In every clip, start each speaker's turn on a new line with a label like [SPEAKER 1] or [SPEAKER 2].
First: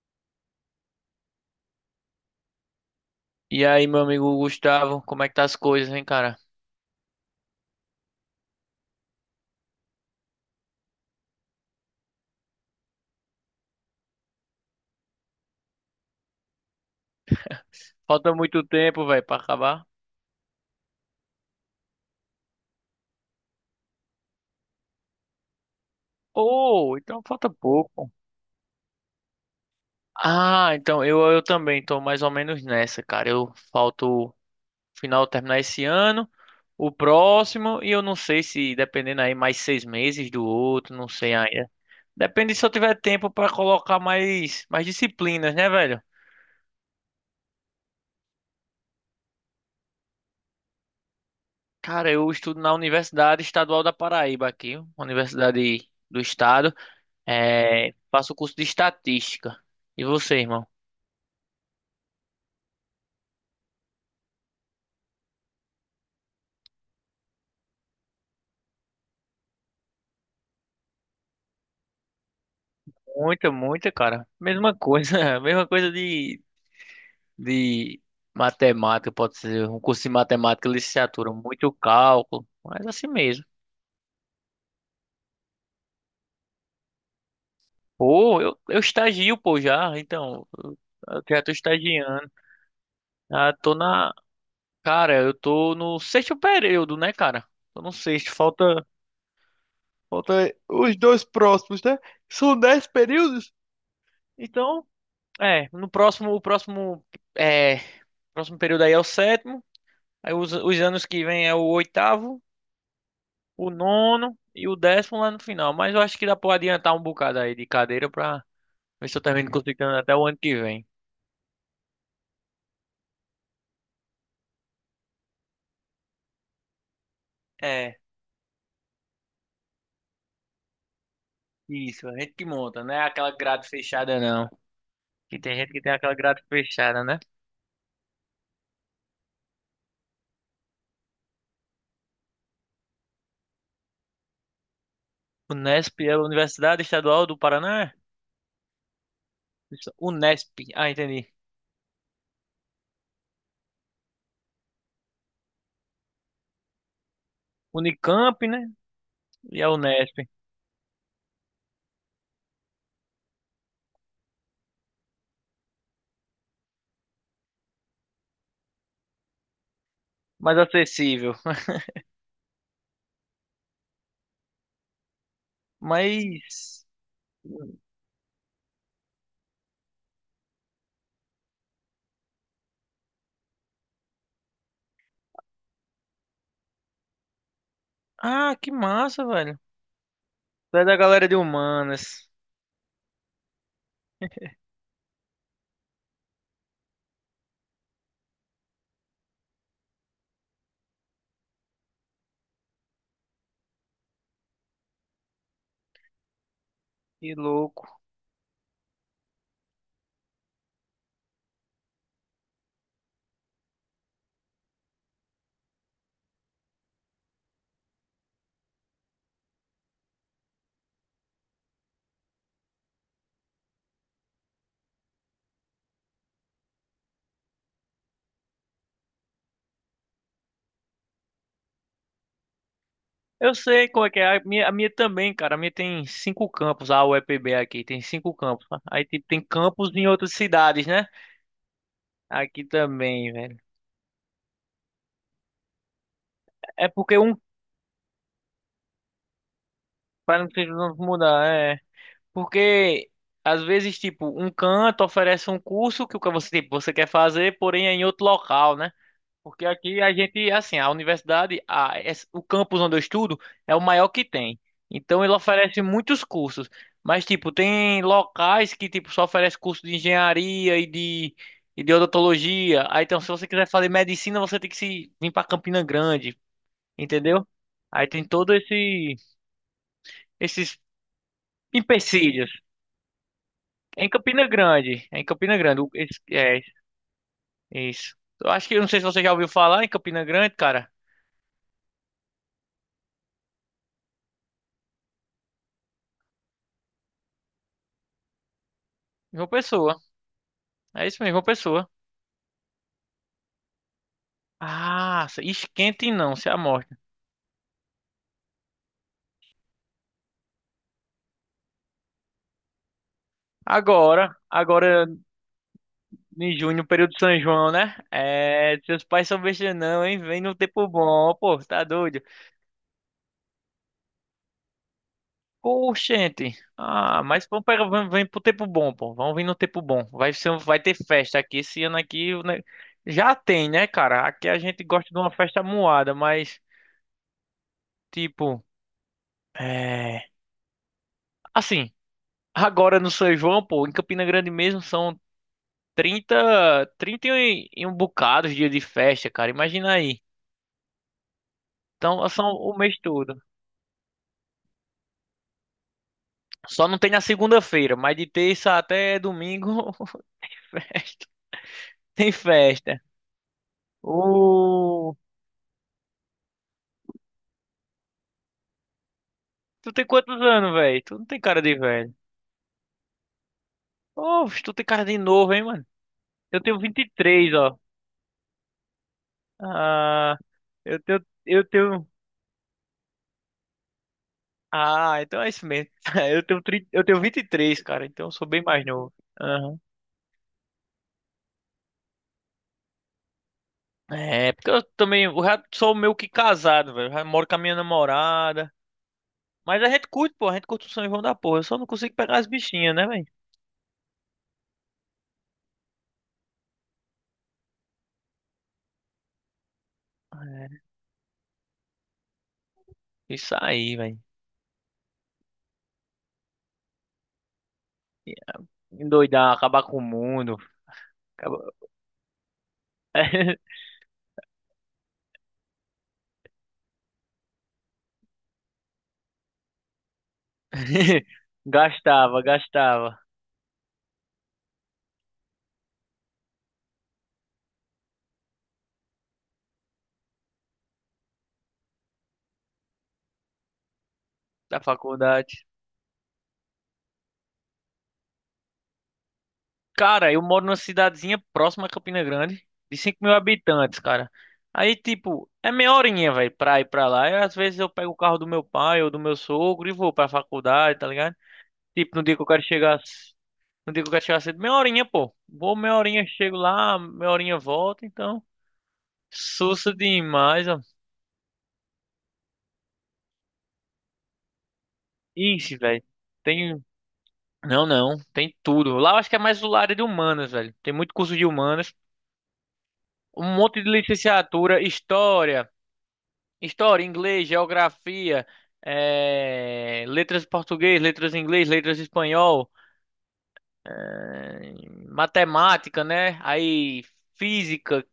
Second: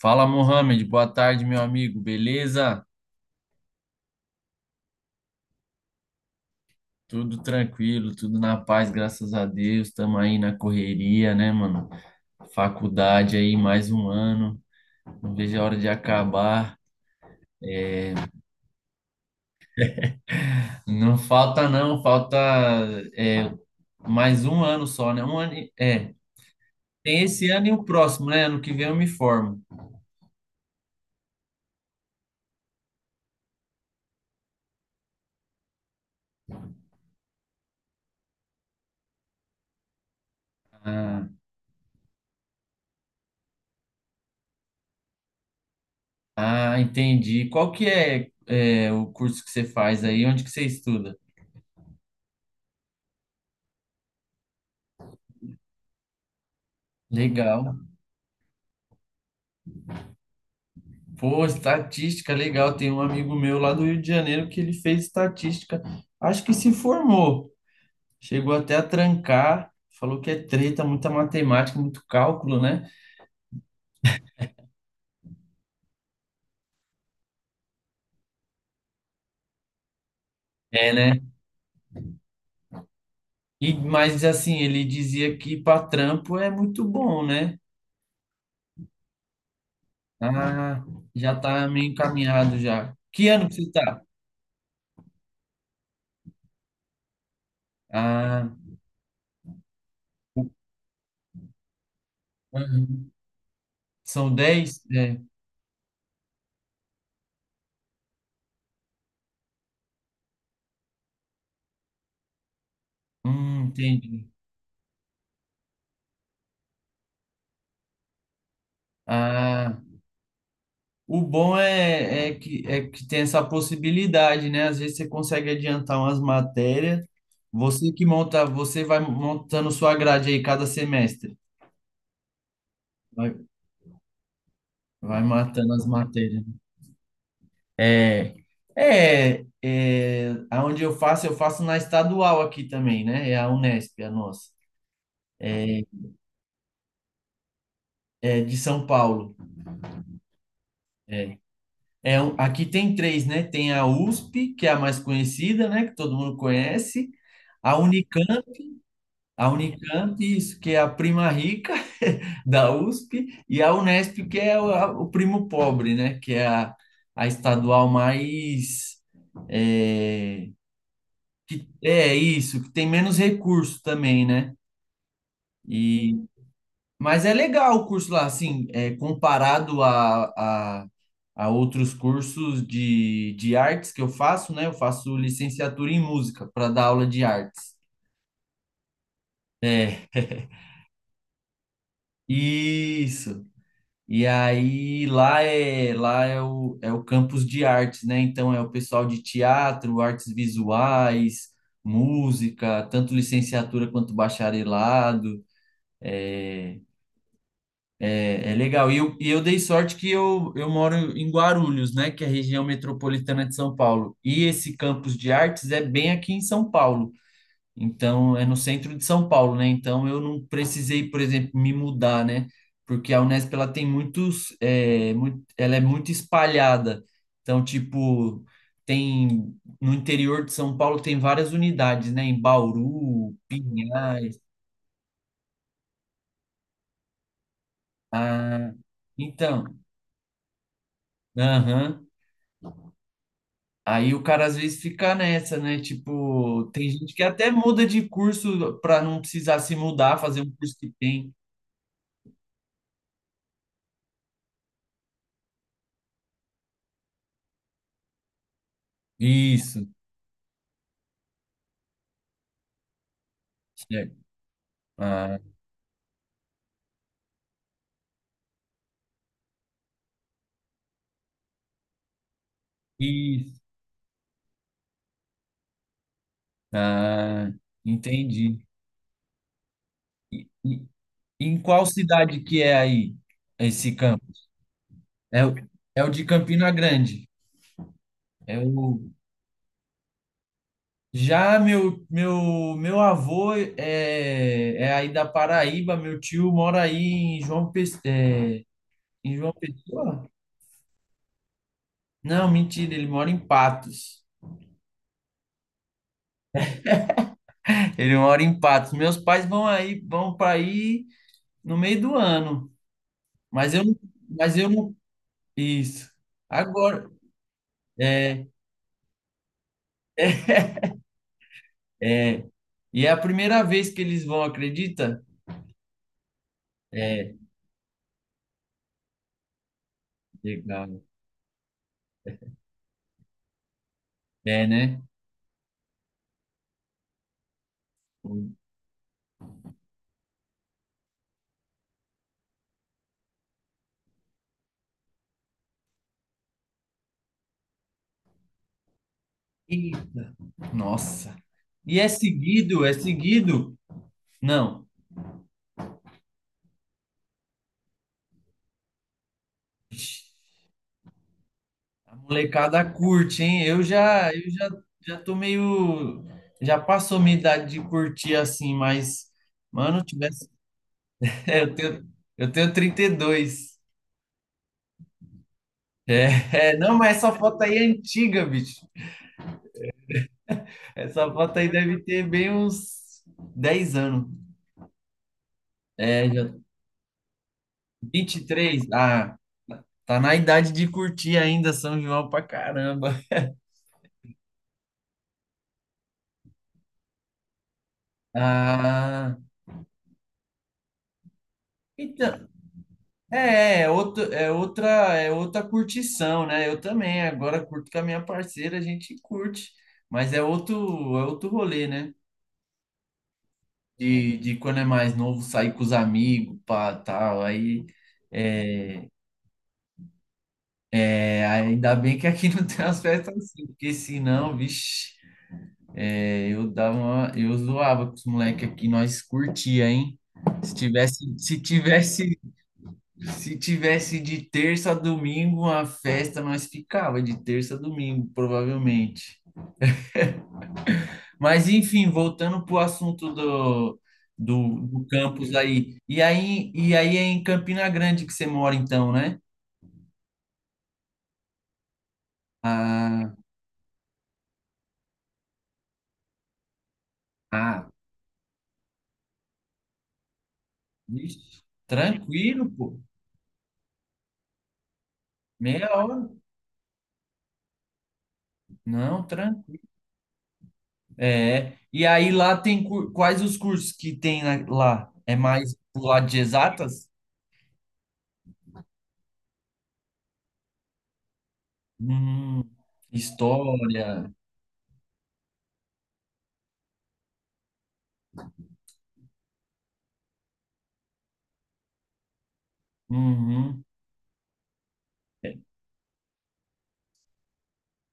[SPEAKER 1] Fala, Mohamed. Boa tarde, meu amigo. Beleza?
[SPEAKER 2] E aí, meu amigo Gustavo, como é que tá as coisas, hein, cara?
[SPEAKER 1] Tudo tranquilo, tudo na paz, graças a Deus. Estamos aí na correria, né, mano? Faculdade aí, mais um ano. Não vejo a hora de acabar. É,
[SPEAKER 2] Falta muito tempo, velho, pra acabar.
[SPEAKER 1] Não falta, não. Falta é, mais um ano só, né?
[SPEAKER 2] Oh, então
[SPEAKER 1] Tem esse
[SPEAKER 2] falta
[SPEAKER 1] ano e o
[SPEAKER 2] pouco.
[SPEAKER 1] próximo, né? Ano que vem eu me formo.
[SPEAKER 2] Ah, então eu também tô mais ou menos nessa, cara. Eu falto o final terminar esse ano, o próximo, e eu não sei se dependendo aí mais 6 meses do outro, não
[SPEAKER 1] Ah,
[SPEAKER 2] sei ainda. Depende se eu tiver tempo pra colocar mais disciplinas, né, velho?
[SPEAKER 1] Entendi. Qual é o curso que você faz aí? Onde que você estuda?
[SPEAKER 2] Cara, eu estudo na Universidade Estadual da Paraíba aqui, uma universidade do estado.
[SPEAKER 1] Legal.
[SPEAKER 2] É, faço curso de estatística. E você, irmão?
[SPEAKER 1] Pô, estatística, legal. Tem um amigo meu lá do Rio de Janeiro que ele fez estatística. Acho que se formou. Chegou até a trancar. Falou que é treta, muita matemática, muito cálculo, né?
[SPEAKER 2] Muita, muita, cara. Mesma coisa, mesma coisa de matemática, pode ser. Um curso de matemática,
[SPEAKER 1] É, né?
[SPEAKER 2] licenciatura, muito cálculo, mas assim mesmo.
[SPEAKER 1] Mas assim, ele dizia que para trampo é muito bom, né?
[SPEAKER 2] Pô, eu estagio, pô, já, então, eu,
[SPEAKER 1] Ah,
[SPEAKER 2] eu
[SPEAKER 1] já
[SPEAKER 2] já tô
[SPEAKER 1] tá meio
[SPEAKER 2] estagiando.
[SPEAKER 1] encaminhado já. Que ano
[SPEAKER 2] Ah,
[SPEAKER 1] que você
[SPEAKER 2] tô
[SPEAKER 1] tá?
[SPEAKER 2] na, cara, eu tô no sexto período, né, cara? Tô no sexto,
[SPEAKER 1] Ah,
[SPEAKER 2] falta os dois próximos, né? São dez
[SPEAKER 1] uhum.
[SPEAKER 2] períodos?
[SPEAKER 1] São dez.
[SPEAKER 2] Então,
[SPEAKER 1] É.
[SPEAKER 2] é, no próximo, o próximo, é, próximo período aí é o sétimo, aí os anos que vem é o oitavo, o
[SPEAKER 1] Entendi.
[SPEAKER 2] nono e o décimo lá no final. Mas eu acho que dá pra adiantar um bocado aí de cadeira pra ver se eu termino
[SPEAKER 1] Ah,
[SPEAKER 2] conseguindo até o ano que vem.
[SPEAKER 1] o bom é, é que tem essa possibilidade, né? Às vezes você consegue adiantar umas matérias. Você
[SPEAKER 2] É,
[SPEAKER 1] que monta, você vai montando sua grade aí cada semestre.
[SPEAKER 2] isso, a gente que monta, não é aquela
[SPEAKER 1] Vai,
[SPEAKER 2] grade fechada não.
[SPEAKER 1] vai
[SPEAKER 2] Que tem gente
[SPEAKER 1] matando
[SPEAKER 2] que
[SPEAKER 1] as
[SPEAKER 2] tem aquela grade
[SPEAKER 1] matérias.
[SPEAKER 2] fechada, né?
[SPEAKER 1] É, Aonde eu faço na estadual aqui também, né? É a Unesp, a nossa. É,
[SPEAKER 2] Unesp é a Universidade Estadual do Paraná?
[SPEAKER 1] é de São Paulo.
[SPEAKER 2] Isso, Unesp, ah, entendi.
[SPEAKER 1] É, Aqui tem três, né? Tem a USP, que é a mais conhecida, né? Que todo mundo conhece. A
[SPEAKER 2] Unicamp,
[SPEAKER 1] Unicamp,
[SPEAKER 2] né?
[SPEAKER 1] A
[SPEAKER 2] E a
[SPEAKER 1] Unicamp,
[SPEAKER 2] Unesp,
[SPEAKER 1] isso, que é a prima rica da USP, e a Unesp, que o primo pobre, né? A estadual mais. É,
[SPEAKER 2] mais acessível.
[SPEAKER 1] é isso, que tem menos recurso também, né? E,
[SPEAKER 2] Mas
[SPEAKER 1] mas é legal o curso lá, assim, é, comparado a, a, a outros cursos de artes que eu faço, né? Eu faço licenciatura em música para dar aula de artes.
[SPEAKER 2] Ah, que massa, velho.
[SPEAKER 1] É,
[SPEAKER 2] Tu é da galera de humanas.
[SPEAKER 1] isso. E aí lá é o campus de artes, né? Então é o pessoal de teatro, artes visuais, música, tanto licenciatura quanto bacharelado.
[SPEAKER 2] Que louco.
[SPEAKER 1] É, é legal. E eu dei sorte que eu moro em Guarulhos, né? Que é a região metropolitana de São Paulo. E esse campus de artes é bem aqui em São Paulo. Então, é no centro de São Paulo, né? Então, eu não precisei, por exemplo, me mudar, né? Porque a Unesp, ela tem ela é muito espalhada. Então, tipo, tem, no interior de São Paulo tem várias unidades, né? Em Bauru,
[SPEAKER 2] Eu sei qual é que é.
[SPEAKER 1] Pinhais,
[SPEAKER 2] A minha também, cara. A minha tem cinco campos. A UEPB aqui tem cinco campos.
[SPEAKER 1] ah,
[SPEAKER 2] Aí tipo, tem
[SPEAKER 1] então,
[SPEAKER 2] campos em outras cidades, né?
[SPEAKER 1] aham.
[SPEAKER 2] Aqui também, velho.
[SPEAKER 1] Aí o cara às vezes fica nessa, né? Tipo,
[SPEAKER 2] É
[SPEAKER 1] tem gente
[SPEAKER 2] porque
[SPEAKER 1] que
[SPEAKER 2] um.
[SPEAKER 1] até muda de curso para não precisar se mudar,
[SPEAKER 2] Para
[SPEAKER 1] fazer
[SPEAKER 2] não
[SPEAKER 1] um
[SPEAKER 2] ter-
[SPEAKER 1] curso que
[SPEAKER 2] não
[SPEAKER 1] tem.
[SPEAKER 2] mudar, é. Porque às vezes, tipo, um canto oferece um curso que o que você, tipo, você quer fazer, porém é em outro local, né? Porque
[SPEAKER 1] Isso,
[SPEAKER 2] aqui a gente, assim, a universidade, o campus onde eu estudo é o maior
[SPEAKER 1] certo.
[SPEAKER 2] que tem. Então ele
[SPEAKER 1] Ah,
[SPEAKER 2] oferece muitos cursos. Mas, tipo, tem locais que, tipo, só oferece curso de engenharia e de odontologia. Aí, então, se você
[SPEAKER 1] E,
[SPEAKER 2] quiser fazer medicina, você tem que se vir para Campina Grande, entendeu?
[SPEAKER 1] ah,
[SPEAKER 2] Aí tem todo
[SPEAKER 1] entendi.
[SPEAKER 2] esses
[SPEAKER 1] E, em qual cidade
[SPEAKER 2] empecilhos.
[SPEAKER 1] que é aí esse
[SPEAKER 2] É em
[SPEAKER 1] campo?
[SPEAKER 2] Campina Grande, é em
[SPEAKER 1] É, o-
[SPEAKER 2] Campina Grande.
[SPEAKER 1] É o de
[SPEAKER 2] É,
[SPEAKER 1] Campina Grande.
[SPEAKER 2] isso. Eu
[SPEAKER 1] É
[SPEAKER 2] acho que, eu não sei
[SPEAKER 1] o,
[SPEAKER 2] se você já ouviu falar em Campina Grande, cara.
[SPEAKER 1] Já, meu avô é, é aí da Paraíba, meu tio mora aí em
[SPEAKER 2] João
[SPEAKER 1] João
[SPEAKER 2] Pessoa.
[SPEAKER 1] Pessoa?
[SPEAKER 2] É isso mesmo, João Pessoa.
[SPEAKER 1] Não, mentira, ele mora em Patos.
[SPEAKER 2] Ah, esquente não, se amostra.
[SPEAKER 1] Ele mora em Patos. Meus pais vão aí, vão para aí no meio do ano. Mas eu, não-
[SPEAKER 2] Agora,
[SPEAKER 1] mas eu não.
[SPEAKER 2] agora
[SPEAKER 1] Isso.
[SPEAKER 2] em junho,
[SPEAKER 1] Agora.
[SPEAKER 2] período de São João, né?
[SPEAKER 1] é,
[SPEAKER 2] É, seus pais são besta não, hein? Vem no tempo bom, pô, tá doido?
[SPEAKER 1] É, e é a primeira vez que eles vão, acredita?
[SPEAKER 2] Oxente. Ah,
[SPEAKER 1] É,
[SPEAKER 2] mas vamos pegar, vamos, vem pro tempo bom, pô. Vamos vir no tempo bom. Vai ter
[SPEAKER 1] legal.
[SPEAKER 2] festa aqui esse ano aqui, né? Já tem, né, cara? Aqui a
[SPEAKER 1] É,
[SPEAKER 2] gente
[SPEAKER 1] né?
[SPEAKER 2] gosta de uma festa moada, mas tipo, é, assim, agora no São João, pô, em Campina Grande mesmo são 30 30 e um bocado de dia de festa, cara. Imagina aí.
[SPEAKER 1] Eita, nossa. E é
[SPEAKER 2] Então, são o
[SPEAKER 1] seguido, é
[SPEAKER 2] mês todo.
[SPEAKER 1] seguido? Não,
[SPEAKER 2] Só não tem na segunda-feira, mas de terça até domingo, festa.
[SPEAKER 1] a
[SPEAKER 2] Tem
[SPEAKER 1] molecada
[SPEAKER 2] festa.
[SPEAKER 1] curte, hein?
[SPEAKER 2] Ô,
[SPEAKER 1] Já tô meio, já passou minha idade de curtir assim, mas,
[SPEAKER 2] tu
[SPEAKER 1] mano,
[SPEAKER 2] tem quantos anos, velho? Tu não tem
[SPEAKER 1] é,
[SPEAKER 2] cara
[SPEAKER 1] eu
[SPEAKER 2] de
[SPEAKER 1] tenho,
[SPEAKER 2] velho.
[SPEAKER 1] eu tenho 32.
[SPEAKER 2] Ô, tu tem cara de novo, hein, mano? Eu tenho
[SPEAKER 1] Não,
[SPEAKER 2] vinte e
[SPEAKER 1] mas essa
[SPEAKER 2] três
[SPEAKER 1] foto aí
[SPEAKER 2] ó.
[SPEAKER 1] é antiga, bicho.
[SPEAKER 2] Ah, eu tenho,
[SPEAKER 1] Essa foto
[SPEAKER 2] eu
[SPEAKER 1] aí deve
[SPEAKER 2] tenho.
[SPEAKER 1] ter bem uns 10 anos.
[SPEAKER 2] Ah, então é isso mesmo.
[SPEAKER 1] É,
[SPEAKER 2] Eu
[SPEAKER 1] já
[SPEAKER 2] tenho, 30, eu tenho 23, cara. Então eu
[SPEAKER 1] vinte e
[SPEAKER 2] sou bem
[SPEAKER 1] três
[SPEAKER 2] mais novo.
[SPEAKER 1] Ah,
[SPEAKER 2] Ah.
[SPEAKER 1] tá na idade de curtir ainda São João pra caramba.
[SPEAKER 2] É, porque eu também, eu já sou meio que casado, velho. Já moro com a minha namorada.
[SPEAKER 1] Ah,
[SPEAKER 2] Mas a gente curte, pô, a gente curte o São João da porra. Eu só não consigo pegar as
[SPEAKER 1] então,
[SPEAKER 2] bichinhas, né, velho?
[SPEAKER 1] é, é, outro, é outra, é outra curtição, né? Eu também, agora curto com a minha parceira, a gente curte, mas
[SPEAKER 2] É,
[SPEAKER 1] é outro rolê, né?
[SPEAKER 2] isso aí, velho.
[SPEAKER 1] De quando é mais novo, sair com os amigos, pá, tal, aí,
[SPEAKER 2] Endoidar, acabar com o mundo. Acaba-
[SPEAKER 1] ainda bem que aqui não tem as festas assim, porque senão, vixe. Eu zoava com os moleques aqui, nós curtia, hein? Se tivesse, se tivesse,
[SPEAKER 2] Gastava
[SPEAKER 1] Se tivesse de terça a domingo uma festa, nós ficava de terça a domingo, provavelmente. Mas enfim, voltando pro assunto do,
[SPEAKER 2] da
[SPEAKER 1] do campus
[SPEAKER 2] faculdade.
[SPEAKER 1] aí. E aí é em Campina Grande que você mora então, né?
[SPEAKER 2] Cara, eu moro numa cidadezinha próxima a Campina Grande, de cinco
[SPEAKER 1] Ah,
[SPEAKER 2] mil habitantes, cara. Aí, tipo, é meia horinha, velho, pra ir pra lá. E às vezes
[SPEAKER 1] ah,
[SPEAKER 2] eu pego o carro do meu pai ou do meu sogro e vou pra faculdade, tá ligado?
[SPEAKER 1] vixe,
[SPEAKER 2] Tipo, no dia que eu quero
[SPEAKER 1] tranquilo, pô.
[SPEAKER 2] chegar, c- no dia que eu quero chegar cedo, meia horinha, pô. Vou
[SPEAKER 1] Meia
[SPEAKER 2] meia
[SPEAKER 1] hora.
[SPEAKER 2] horinha, chego lá, meia horinha volto, então.
[SPEAKER 1] Não, tranquilo.
[SPEAKER 2] Sussa demais, ó.
[SPEAKER 1] É, e aí lá tem cur- quais os cursos que tem na- lá? É mais
[SPEAKER 2] Ixi, velho.
[SPEAKER 1] pro lado de
[SPEAKER 2] Tem.
[SPEAKER 1] exatas?
[SPEAKER 2] Não, não. Tem tudo. Lá eu acho que é mais do lado de humanas, velho. Tem muito curso de humanas.
[SPEAKER 1] Hum,
[SPEAKER 2] Um monte de
[SPEAKER 1] história.
[SPEAKER 2] licenciatura, história, inglês, geografia, letras em português, letras em inglês, letras em espanhol,
[SPEAKER 1] Uhum,
[SPEAKER 2] eh, matemática, né? Aí física,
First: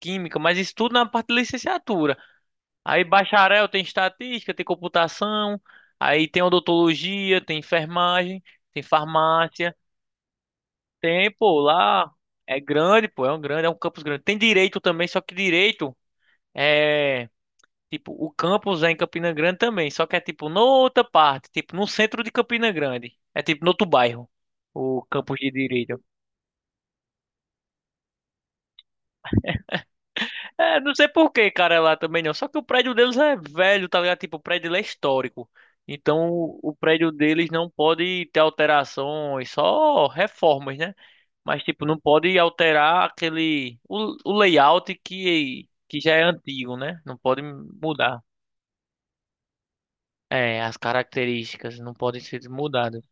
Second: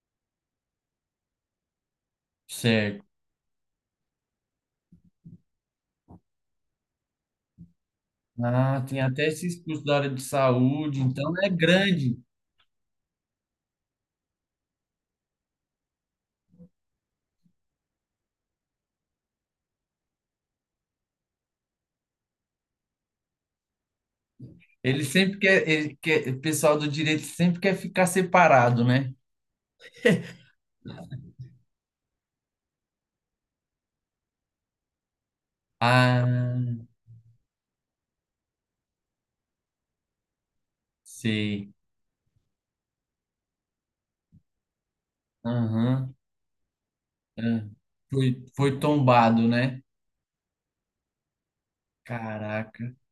[SPEAKER 2] química, mas isso tudo na parte de licenciatura.
[SPEAKER 1] certo.
[SPEAKER 2] Aí bacharel tem estatística, tem computação, aí tem odontologia, tem enfermagem,
[SPEAKER 1] Ah,
[SPEAKER 2] tem
[SPEAKER 1] tem até esses
[SPEAKER 2] farmácia,
[SPEAKER 1] cursos da área de saúde,
[SPEAKER 2] tem,
[SPEAKER 1] então é
[SPEAKER 2] pô, lá
[SPEAKER 1] grande.
[SPEAKER 2] é grande, pô, é um campus grande. Tem direito também, só que direito é, tipo, o campus é em Campina Grande também, só que é tipo noutra parte, tipo no centro de Campina Grande, é tipo no outro bairro, o campus de
[SPEAKER 1] Ele
[SPEAKER 2] direito.
[SPEAKER 1] quer, o pessoal do direito sempre quer ficar separado, né?
[SPEAKER 2] É, não sei por que, cara, é lá também não. Só que o prédio deles é velho, tá ligado? Tipo, o prédio lá é histórico. Então, o
[SPEAKER 1] Ah,
[SPEAKER 2] prédio deles não pode ter alterações, só reformas, né? Mas,
[SPEAKER 1] sei.
[SPEAKER 2] tipo, não pode alterar O layout que já
[SPEAKER 1] Aham.
[SPEAKER 2] é antigo, né? Não pode
[SPEAKER 1] É.
[SPEAKER 2] mudar.
[SPEAKER 1] Foi, foi tombado, né?
[SPEAKER 2] É, as características não podem ser
[SPEAKER 1] Caraca,
[SPEAKER 2] mudadas.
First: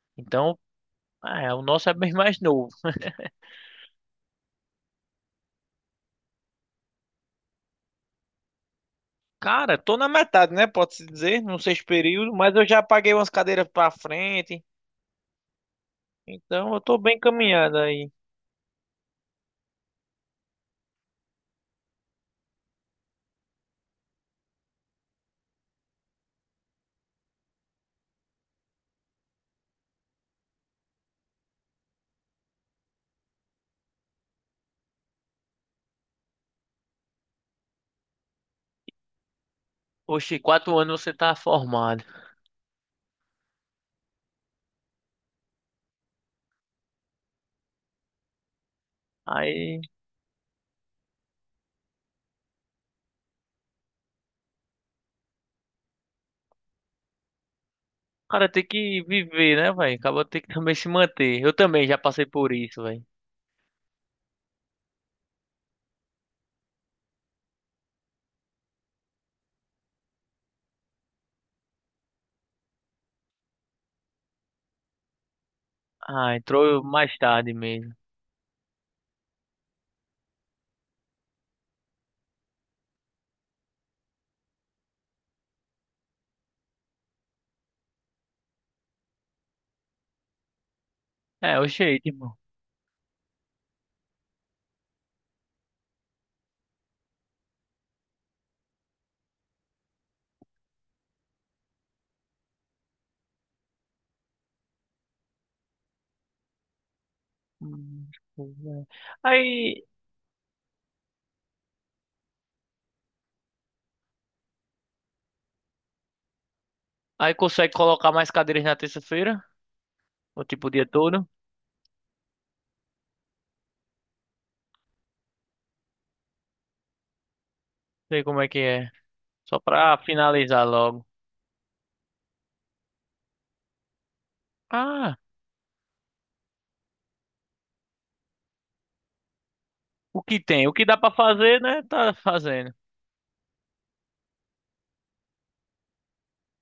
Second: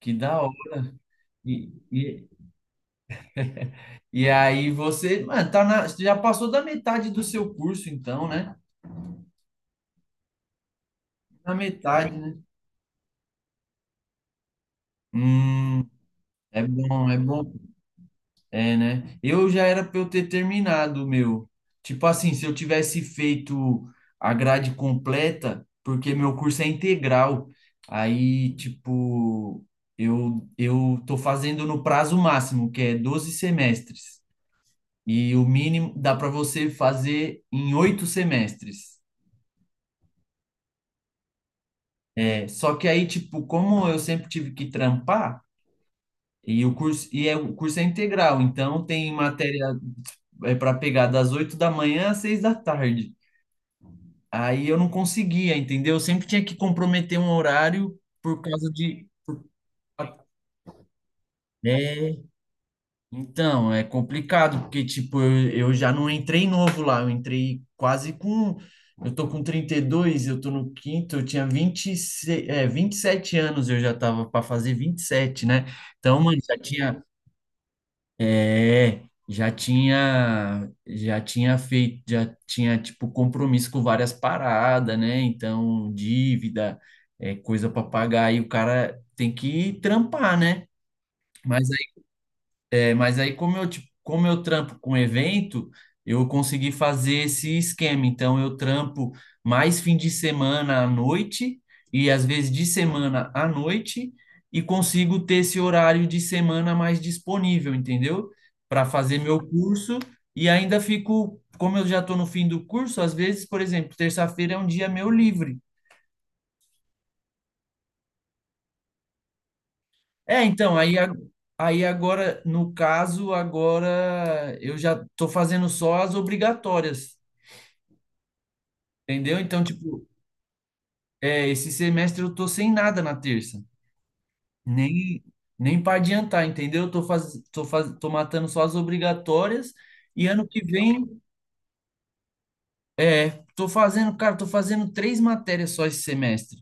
[SPEAKER 1] que da
[SPEAKER 2] Então,
[SPEAKER 1] hora.
[SPEAKER 2] é, o
[SPEAKER 1] E,
[SPEAKER 2] nosso é bem
[SPEAKER 1] e-
[SPEAKER 2] mais novo.
[SPEAKER 1] E aí você, mano, tá na, você já passou da metade do seu curso, então, né?
[SPEAKER 2] Cara, tô na metade, né? Pode-se dizer,
[SPEAKER 1] Na
[SPEAKER 2] no sexto
[SPEAKER 1] metade,
[SPEAKER 2] período,
[SPEAKER 1] né?
[SPEAKER 2] mas eu já paguei umas cadeiras pra frente.
[SPEAKER 1] Hum, é
[SPEAKER 2] Então eu tô
[SPEAKER 1] bom,
[SPEAKER 2] bem
[SPEAKER 1] é bom.
[SPEAKER 2] encaminhado aí.
[SPEAKER 1] É, né? Eu já era pra eu ter terminado o meu. Tipo assim, se eu tivesse feito a grade completa, porque meu curso é integral. Aí, tipo, eu tô fazendo no prazo máximo, que é 12 semestres. E o mínimo dá pra você fazer em 8 semestres.
[SPEAKER 2] Oxi, 4 anos você tá formado.
[SPEAKER 1] É. Só que aí, tipo, como eu sempre tive que trampar, e o curso, o curso é integral, então tem matéria
[SPEAKER 2] Aí,
[SPEAKER 1] para pegar das 8 da manhã às 6 da tarde. Aí eu não conseguia, entendeu? Eu sempre tinha que comprometer um horário
[SPEAKER 2] o
[SPEAKER 1] por
[SPEAKER 2] cara tem
[SPEAKER 1] causa
[SPEAKER 2] que
[SPEAKER 1] de.
[SPEAKER 2] viver, né, velho? Acaba tem que também se manter. Eu também já
[SPEAKER 1] é,
[SPEAKER 2] passei por isso, velho.
[SPEAKER 1] Então, é complicado, porque, tipo, eu já não entrei novo lá, eu entrei quase com. Eu tô com 32, eu tô no quinto, eu tinha 26, 27 anos, eu já tava para fazer 27, né? Então,
[SPEAKER 2] Ah,
[SPEAKER 1] mano, já
[SPEAKER 2] entrou
[SPEAKER 1] tinha.
[SPEAKER 2] mais tarde mesmo.
[SPEAKER 1] É, já tinha. Já tinha feito, já tinha, tipo, compromisso com várias paradas, né? Então, dívida, coisa para pagar, e o cara tem que trampar, né?
[SPEAKER 2] É,
[SPEAKER 1] Mas
[SPEAKER 2] oxi, aí, tipo.
[SPEAKER 1] Mas aí, como eu trampo com evento, eu consegui fazer esse esquema. Então, eu trampo mais fim de semana à noite e às vezes de semana à noite e consigo ter esse horário de semana mais disponível,
[SPEAKER 2] Hum,
[SPEAKER 1] entendeu?
[SPEAKER 2] pois
[SPEAKER 1] Para
[SPEAKER 2] é.
[SPEAKER 1] fazer meu
[SPEAKER 2] Aí,
[SPEAKER 1] curso e ainda fico, como eu já estou no fim do curso, às vezes, por exemplo, terça-feira é um dia meu livre.
[SPEAKER 2] aí consegue colocar mais cadeiras na terça-feira? Ou
[SPEAKER 1] É,
[SPEAKER 2] tipo o
[SPEAKER 1] então,
[SPEAKER 2] dia
[SPEAKER 1] aí, a-
[SPEAKER 2] todo?
[SPEAKER 1] Aí agora, no caso, agora eu já estou fazendo só as obrigatórias.
[SPEAKER 2] Sei como é que é.
[SPEAKER 1] Entendeu?
[SPEAKER 2] Só
[SPEAKER 1] Então,
[SPEAKER 2] pra
[SPEAKER 1] tipo,
[SPEAKER 2] finalizar logo.
[SPEAKER 1] é, esse semestre eu tô sem nada na terça.
[SPEAKER 2] Ah,
[SPEAKER 1] Nem, Nem para adiantar, entendeu? Eu tô, faz, tô, faz, tô matando só as obrigatórias
[SPEAKER 2] o
[SPEAKER 1] e
[SPEAKER 2] que
[SPEAKER 1] ano que
[SPEAKER 2] tem? O que dá pra
[SPEAKER 1] vem,
[SPEAKER 2] fazer, né? Tá fazendo.
[SPEAKER 1] é, tô fazendo, cara, tô fazendo três matérias só esse semestre.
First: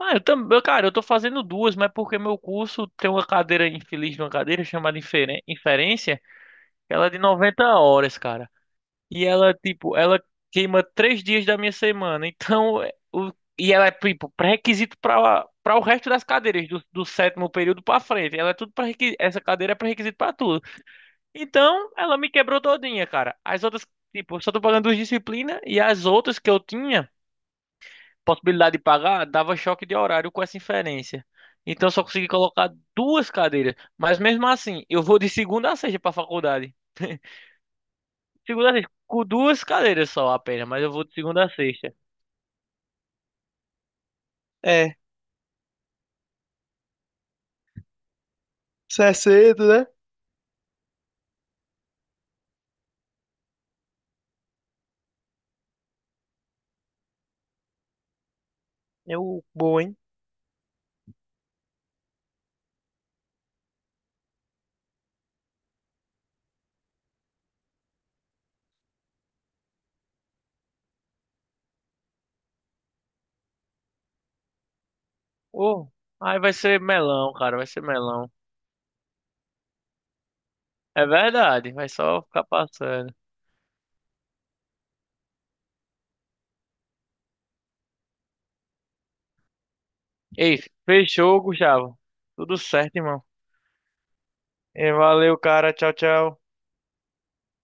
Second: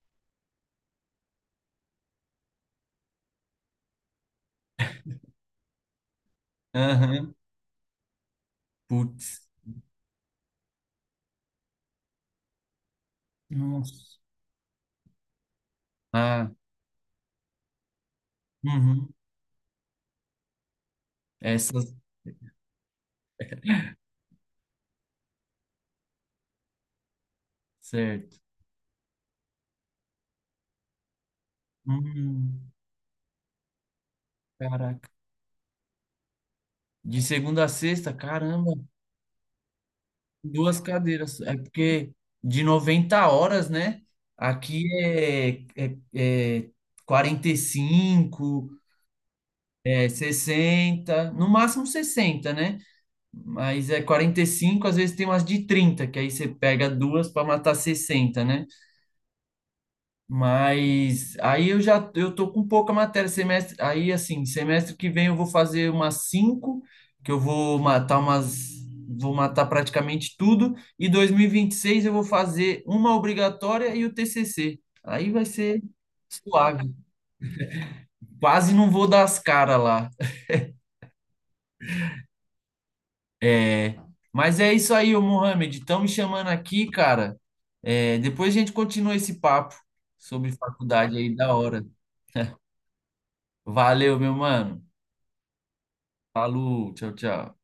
[SPEAKER 2] Ah, eu também, cara, eu tô fazendo duas, mas porque meu curso tem uma cadeira infeliz de uma cadeira chamada inferência, que ela é de
[SPEAKER 1] Aham.
[SPEAKER 2] 90 horas, cara. E
[SPEAKER 1] Putz.
[SPEAKER 2] ela, tipo, ela queima 3 dias da minha semana. Então, é, o, e ela é,
[SPEAKER 1] Nossa.
[SPEAKER 2] tipo, pré-requisito pra o resto das
[SPEAKER 1] Ah,
[SPEAKER 2] cadeiras, do sétimo período pra frente. Ela é tudo
[SPEAKER 1] uhum.
[SPEAKER 2] pré-requisito, essa cadeira é pré-requisito pra tudo. Então,
[SPEAKER 1] Essas,
[SPEAKER 2] ela me quebrou todinha, cara. As outras, tipo, eu só tô pagando duas disciplinas e as outras que eu tinha
[SPEAKER 1] certo.
[SPEAKER 2] possibilidade de pagar, dava choque de horário com essa inferência. Então eu só consegui colocar
[SPEAKER 1] Hum,
[SPEAKER 2] duas cadeiras. Mas mesmo assim, eu
[SPEAKER 1] caraca.
[SPEAKER 2] vou de segunda a sexta para a faculdade.
[SPEAKER 1] De segunda a sexta,
[SPEAKER 2] Segunda a
[SPEAKER 1] caramba.
[SPEAKER 2] sexta, com duas cadeiras só apenas,
[SPEAKER 1] Duas
[SPEAKER 2] mas eu vou de
[SPEAKER 1] cadeiras.
[SPEAKER 2] segunda a
[SPEAKER 1] É
[SPEAKER 2] sexta.
[SPEAKER 1] porque de 90 horas, né? Aqui
[SPEAKER 2] É,
[SPEAKER 1] é, é, é 45,
[SPEAKER 2] isso é cedo, né?
[SPEAKER 1] é 60, no máximo 60, né? Mas é 45, às vezes tem umas de 30 que aí você pega duas para matar 60, né?
[SPEAKER 2] É o bom, hein?
[SPEAKER 1] Mas aí eu já eu tô com pouca matéria semestre, aí assim, semestre que vem eu vou fazer umas cinco, que eu vou matar umas vou matar praticamente tudo e 2026 eu vou fazer uma obrigatória e o TCC. Aí vai ser
[SPEAKER 2] Oh, aí vai ser
[SPEAKER 1] suave.
[SPEAKER 2] melão, cara, vai ser melão.
[SPEAKER 1] Quase não vou dar as caras lá.
[SPEAKER 2] É verdade, vai só ficar passando.
[SPEAKER 1] É. Mas é isso aí, ô Mohamed, estão me chamando aqui, cara. É, depois a gente continua esse papo sobre
[SPEAKER 2] Ei,
[SPEAKER 1] faculdade aí
[SPEAKER 2] fechou,
[SPEAKER 1] da hora.
[SPEAKER 2] Gustavo. Tudo certo, irmão.
[SPEAKER 1] Valeu, meu mano.
[SPEAKER 2] E valeu, cara. Tchau, tchau.
[SPEAKER 1] Falou, tchau, tchau.